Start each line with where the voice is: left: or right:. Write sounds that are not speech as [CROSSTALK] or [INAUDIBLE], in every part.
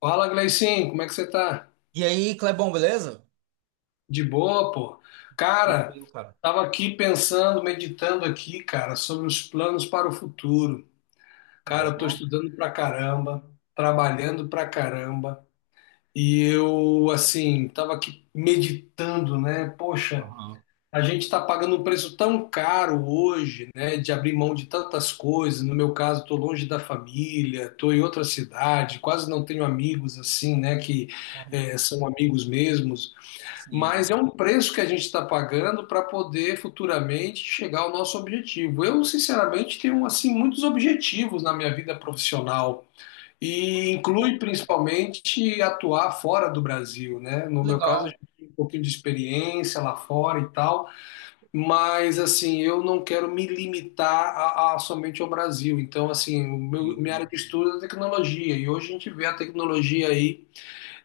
left: Fala, Gleicinho, como é que você tá?
right: E aí, Clebão, beleza?
left: De boa, pô? Cara,
right: Tranquilo, cara.
left: tava aqui pensando, meditando aqui, cara, sobre os planos para o futuro. Cara, eu tô
right: Ó,
left: estudando pra caramba, trabalhando pra caramba, e eu, assim, tava aqui meditando, né? Poxa,
right: aham,
left: a gente tá pagando um preço tão caro hoje, né, de abrir mão de tantas coisas. No meu caso, tô longe da família, tô em outra cidade, quase não tenho amigos assim, né, que
right: aham,
left: são amigos mesmos. Mas é
right: sim.
left: um preço que a gente está pagando para poder futuramente chegar ao nosso objetivo. Eu, sinceramente, tenho assim muitos objetivos na minha vida profissional e
right: Bom,
left: inclui principalmente atuar fora do Brasil, né? No meu caso, eu
right: Legal,
left: já tenho um pouquinho de experiência lá fora e tal, mas assim, eu não quero me limitar a somente ao Brasil. Então, assim, minha
right: sim.
left: área de estudo é a tecnologia e hoje a gente vê a tecnologia aí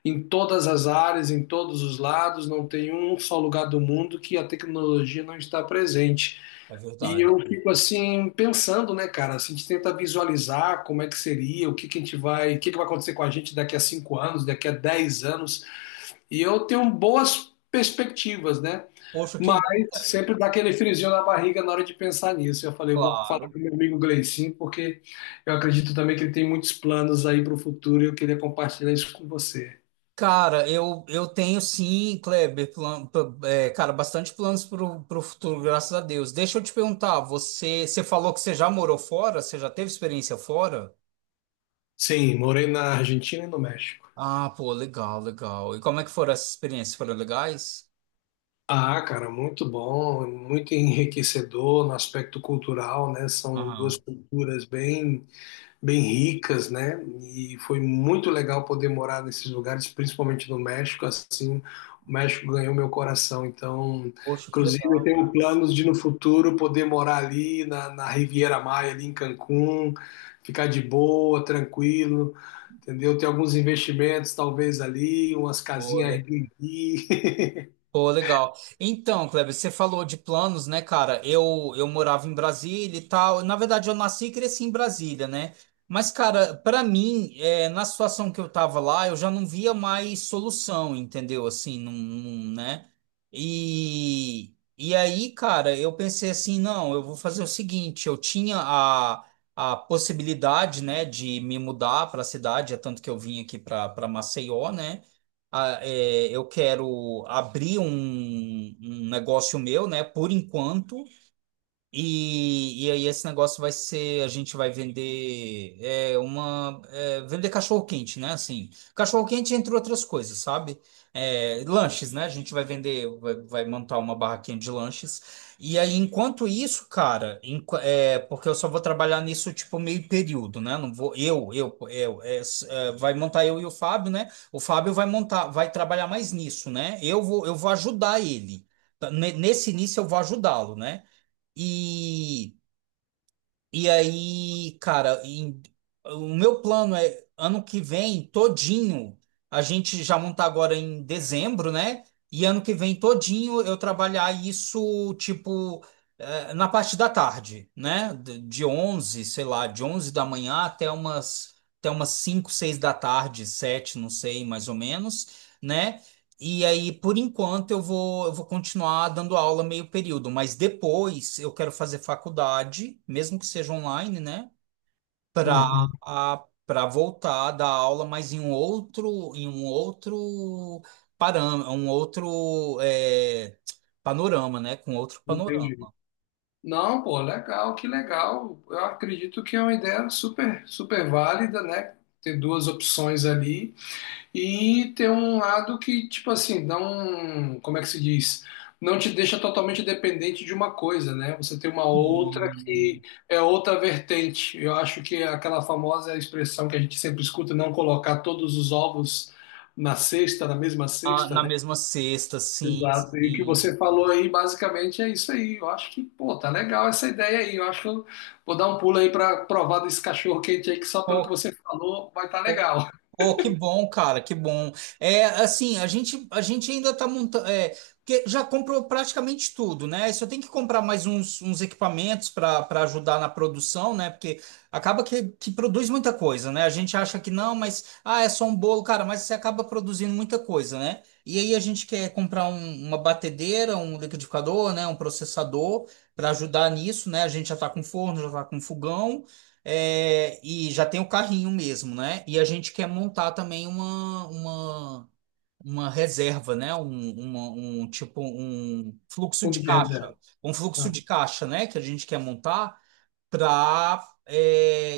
left: em todas as áreas, em todos os lados, não tem um só lugar do mundo que a tecnologia não está presente.
right: É
left: E
right: verdade.
left: eu fico assim pensando, né, cara? Assim, a gente tenta visualizar como é que seria, o que que a gente vai, o que que vai acontecer com a gente daqui a 5 anos, daqui a 10 anos. E eu tenho boas perspectivas, né?
right: Poxa, que
left: Mas
right: bom, Kleber.
left: sempre dá aquele friozinho na barriga na hora de pensar nisso. Eu falei, eu vou falar
right: Claro.
left: com meu amigo Gleicinho, porque eu acredito também que ele tem muitos planos aí para o futuro e eu queria compartilhar isso com você.
right: Cara, eu tenho sim, Kleber, é, cara, bastante planos pro futuro, graças a Deus. Deixa eu te perguntar, você falou que você já morou fora? Você já teve experiência fora?
left: Sim, morei na Argentina e no México.
right: Ah, pô, legal, legal. E como é que foram essas experiências? Foram legais?
left: Ah, cara, muito bom, muito enriquecedor no aspecto cultural, né? São duas
right: Aham.
left: culturas bem, bem ricas, né? E foi muito legal poder morar nesses lugares, principalmente no México, assim, o México ganhou meu coração. Então,
right: Poxa, que
left: inclusive, eu
right: legal.
left: tenho planos de no futuro poder morar ali na Riviera Maya, ali em Cancún, ficar de boa, tranquilo. Entendeu? Tem alguns investimentos, talvez ali, umas casinhas Airbnb. [LAUGHS]
right: Pô, legal. Então, Kleber, você falou de planos, né, cara? Eu morava em Brasília e tal. Na verdade, eu nasci e cresci em Brasília, né? Mas, cara, pra mim, é, na situação que eu tava lá, eu já não via mais solução, entendeu? Assim, não, não- né? E aí, cara, eu pensei assim, não, eu vou fazer o seguinte, eu tinha a possibilidade, né, de me mudar pra cidade, é tanto que eu vim aqui pra para Maceió, né? É, eu quero abrir um negócio meu, né? Por enquanto, e aí esse negócio vai ser, a gente vai vender é, uma é, vender cachorro-quente, né? Assim, cachorro-quente entre outras coisas, sabe? É, lanches, né? A gente vai vender, vai montar uma barraquinha de lanches. E aí, enquanto isso, cara, é, porque eu só vou trabalhar nisso tipo meio período, né? Não vou eu, é, é, vai montar eu e o Fábio, né? O Fábio vai montar, vai trabalhar mais nisso, né? Eu vou ajudar ele. Tá, nesse início eu vou ajudá-lo, né? E, e aí, cara, o meu plano é ano que vem todinho. A gente já montar agora em dezembro, né? E ano que vem todinho eu trabalhar isso, tipo, na parte da tarde, né? De 11, sei lá, de 11 da manhã até umas, 5 6 da tarde, 7 não sei, mais ou menos, né? E aí, por enquanto, eu vou continuar dando aula meio período, mas depois eu quero fazer faculdade, mesmo que seja online, né? Para
left: Uhum.
right: para voltar a dar aula, mas em um outro param, um outro é, panorama, né? Com outro panorama.
left: Entendi. Não, pô, legal, que legal. Eu acredito que é uma ideia super, super válida, né? Ter duas opções ali. E tem um lado que, tipo assim, não, como é que se diz? Não te deixa totalmente dependente de uma coisa, né? Você tem uma outra que
right: Sim.
left: é outra vertente. Eu acho que é aquela famosa expressão que a gente sempre escuta, não colocar todos os ovos na cesta, na mesma
right: Ah,
left: cesta,
right: na
left: né?
right: mesma sexta, sim,
left: Exato. E o que
right: sim.
left: você falou aí, basicamente, é isso aí. Eu acho que, pô, tá legal essa ideia aí. Eu acho que eu vou dar um pulo aí para provar desse cachorro quente aí, que só pelo que
right: Pô,
left: você falou vai estar tá legal. [LAUGHS]
right: Oh, que bom, cara, que bom. É, assim, a gente ainda tá montando, é, porque já comprou praticamente tudo, né? Só tem que comprar mais uns equipamentos para ajudar na produção, né? Porque acaba que produz muita coisa, né? A gente acha que não, mas, ah, é só um bolo, cara, mas você acaba produzindo muita coisa, né? E aí a gente quer comprar uma batedeira, um liquidificador, né? Um processador para ajudar nisso, né? A gente já tá com forno, já tá com fogão. É, e já tem o carrinho mesmo, né? E a gente quer montar também uma reserva, né? Um tipo um fluxo
left: Bom
right: de
left: dia, Zé.
right: caixa, um fluxo
left: Ah.
right: de caixa, né? Que a gente quer montar para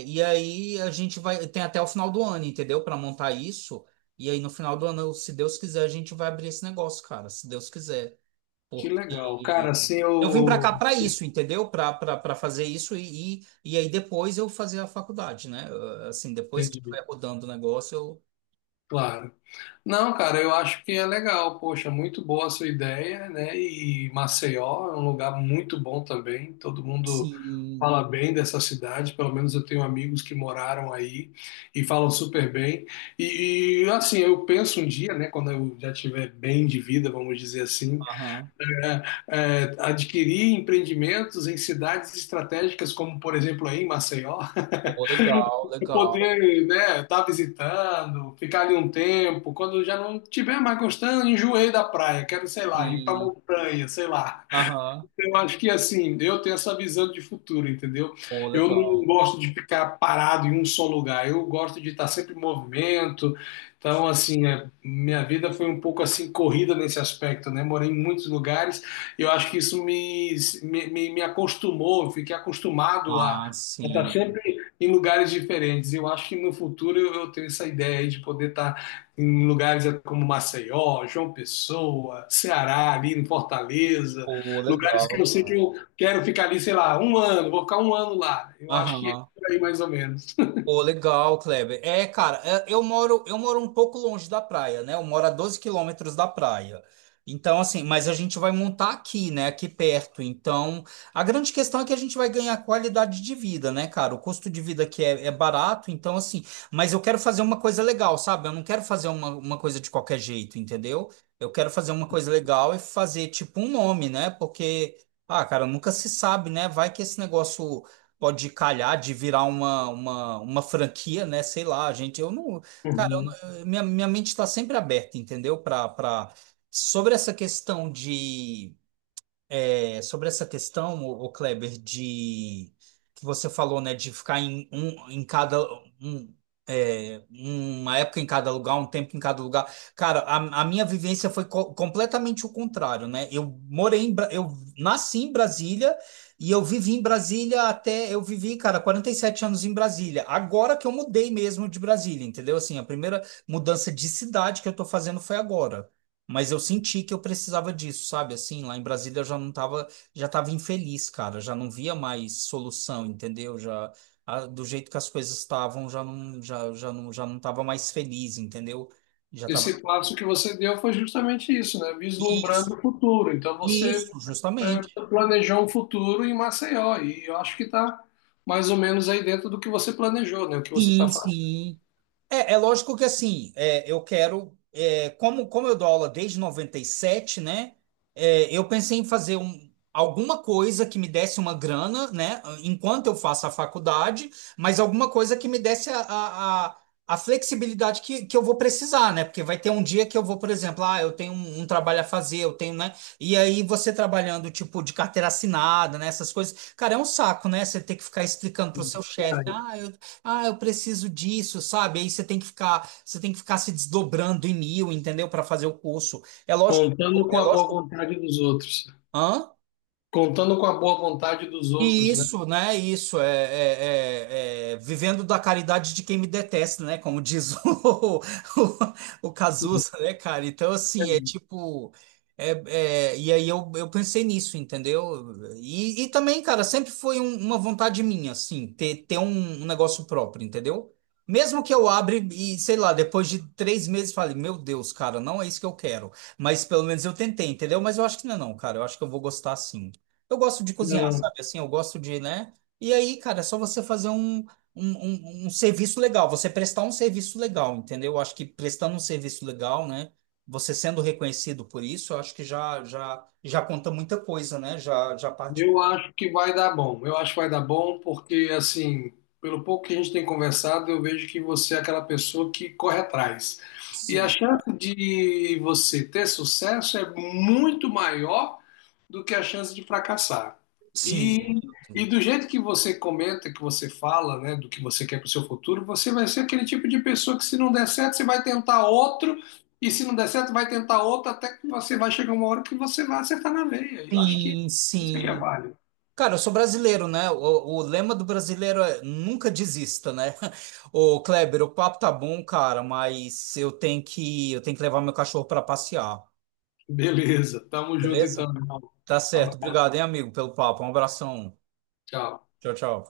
right: e aí a gente vai tem até o final do ano, entendeu? Para montar isso. E aí no final do ano, se Deus quiser, a gente vai abrir esse negócio, cara. Se Deus quiser.
left: Que legal. Cara,
right: Porque
left: assim
right: eu vim para
left: eu.
right: cá para isso, entendeu? Para fazer isso e, e aí depois eu fazer a faculdade, né? Assim, depois que
left: Entendi.
right: estiver rodando o negócio, eu.
left: Claro. Não, cara, eu acho que é legal. Poxa, muito boa a sua ideia, né? E Maceió é um lugar muito bom também. Todo mundo
right: Sim,
left: fala bem dessa cidade. Pelo menos eu tenho amigos que moraram aí e falam super bem. E, assim, eu penso um dia, né? Quando eu já tiver bem de vida, vamos dizer assim,
right: aham.
left: é, adquirir empreendimentos em cidades estratégicas, como por exemplo aí em Maceió.
right: Pô, legal, legal.
left: Poder, né, estar visitando, ficar ali um tempo, quando já não tiver mais gostando, enjoei da praia, quero, sei lá, ir pra
right: Sim,
left: montanha, sei lá.
right: aham.
left: Eu acho que assim, eu tenho essa visão de futuro, entendeu?
right: Pô,
left: Eu não
right: legal.
left: gosto de ficar parado em um só lugar, eu gosto de estar sempre em movimento. Então, assim, é, minha vida foi um pouco assim corrida nesse aspecto, né? Morei em muitos lugares eu acho que isso me acostumou, eu fiquei acostumado
right: Ah,
left: a estar
right: sim.
left: sempre em lugares diferentes. Eu acho que no futuro eu tenho essa ideia aí de poder estar em lugares como Maceió, João Pessoa, Ceará, ali em Fortaleza.
right: Pô,
left: Lugares
right: legal,
left: que eu sei que
right: cara.
left: eu quero ficar ali, sei lá, um ano, vou ficar um ano lá. Eu acho que é
right: Aham.
left: por aí mais ou menos.
right: Pô, legal, Kleber. É, cara, é, eu moro um pouco longe da praia, né? Eu moro a 12 quilômetros da praia. Então, assim, mas a gente vai montar aqui, né? Aqui perto. Então, a grande questão é que a gente vai ganhar qualidade de vida, né, cara? O custo de vida aqui é barato, então, assim, mas eu quero fazer uma coisa legal, sabe? Eu não quero fazer uma coisa de qualquer jeito, entendeu? Eu quero fazer uma coisa legal e fazer, tipo, um nome, né? Porque, ah, cara, nunca se sabe, né? Vai que esse negócio pode calhar de virar uma franquia, né? Sei lá, gente. Eu não. Cara, eu
left: Uhum.
right: não- minha mente está sempre aberta, entendeu? Para. Sobre essa questão de Sobre essa questão, o, Kleber, de que você falou, né, de ficar em um em cada um, é, uma época em cada lugar, um tempo em cada lugar. Cara, a minha vivência foi completamente o contrário, né? Eu nasci em Brasília e eu vivi em Brasília até eu vivi, cara, 47 anos em Brasília. Agora que eu mudei mesmo de Brasília, entendeu? Assim, a primeira mudança de cidade que eu tô fazendo foi agora. Mas eu senti que eu precisava disso, sabe? Assim, lá em Brasília eu já não tava, já tava infeliz, cara, já não via mais solução, entendeu? Já do jeito que as coisas estavam, já não tava mais feliz, entendeu? Já tava.
left: Esse passo que você deu foi justamente isso, né?
right: isso,
left: Vislumbrando o futuro. Então você
right: isso,
left: é,
right: justamente.
left: planejou um futuro em Maceió e eu acho que está mais ou menos aí dentro do que você planejou, né? O que você está
right: Sim,
left: fazendo.
right: sim. É lógico que assim, é, eu quero, é, como eu dou aula desde 97, né? É, eu pensei em fazer alguma coisa que me desse uma grana, né? Enquanto eu faço a faculdade, mas alguma coisa que me desse a flexibilidade que eu vou precisar, né? Porque vai ter um dia que eu vou, por exemplo, ah, eu tenho um trabalho a fazer, eu tenho, né? E aí você trabalhando, tipo, de carteira assinada, né? Essas coisas. Cara, é um saco, né? Você ter que ficar explicando pro seu chefe, ah, eu preciso disso, sabe? Aí você tem que ficar se desdobrando em mil, entendeu? Para fazer o curso. É lógico,
left: Contando com
right: é
left: a boa
right: lógico.
left: vontade dos outros.
right: Hã?
left: Contando com a boa vontade dos
right: E
left: outros, né?
right: isso, né? Isso é, é vivendo da caridade de quem me detesta, né? Como diz o, [LAUGHS] o Cazuza, né, cara? Então, assim, é tipo. é- e aí eu pensei nisso, entendeu? E também, cara, sempre foi uma vontade minha, assim, ter um negócio próprio, entendeu? Mesmo que eu abra e, sei lá, depois de 3 meses fale, meu Deus, cara, não é isso que eu quero. Mas pelo menos eu tentei, entendeu? Mas eu acho que não é não, cara. Eu acho que eu vou gostar sim. Eu gosto de cozinhar, sabe? Assim, eu gosto de, né? E aí, cara, é só você fazer um serviço legal, você prestar um serviço legal, entendeu? Eu acho que prestando um serviço legal, né? Você sendo reconhecido por isso, eu acho que já conta muita coisa, né? Já parte.
left: Eu acho que vai dar bom. Eu acho que vai dar bom porque, assim, pelo pouco que a gente tem conversado, eu vejo que você é aquela pessoa que corre atrás. E a
right: Sim, tá.
left: chance de você ter sucesso é muito maior do que a chance de fracassar.
right: Sim,
left: E, e do jeito que você comenta, que você fala, né, do que você quer para o seu futuro, você vai ser aquele tipo de pessoa que, se não der certo, você vai tentar outro, e se não der certo, vai tentar outro, até que você vai chegar uma hora que você vai acertar na veia. E eu acho que
right: sim,
left: isso que é
right: sim.
left: válido.
right: Cara, eu sou brasileiro, né? O lema do brasileiro é nunca desista, né? [LAUGHS] Ô, Kleber, o papo tá bom, cara, mas eu tenho que levar meu cachorro para passear.
left: Beleza, tamo junto
right: Beleza?
left: então, irmão.
right: Tá
left: Um
right: certo.
left: abraço,
right: Obrigado, hein, amigo, pelo papo. Um abração.
left: tchau.
right: Tchau, tchau.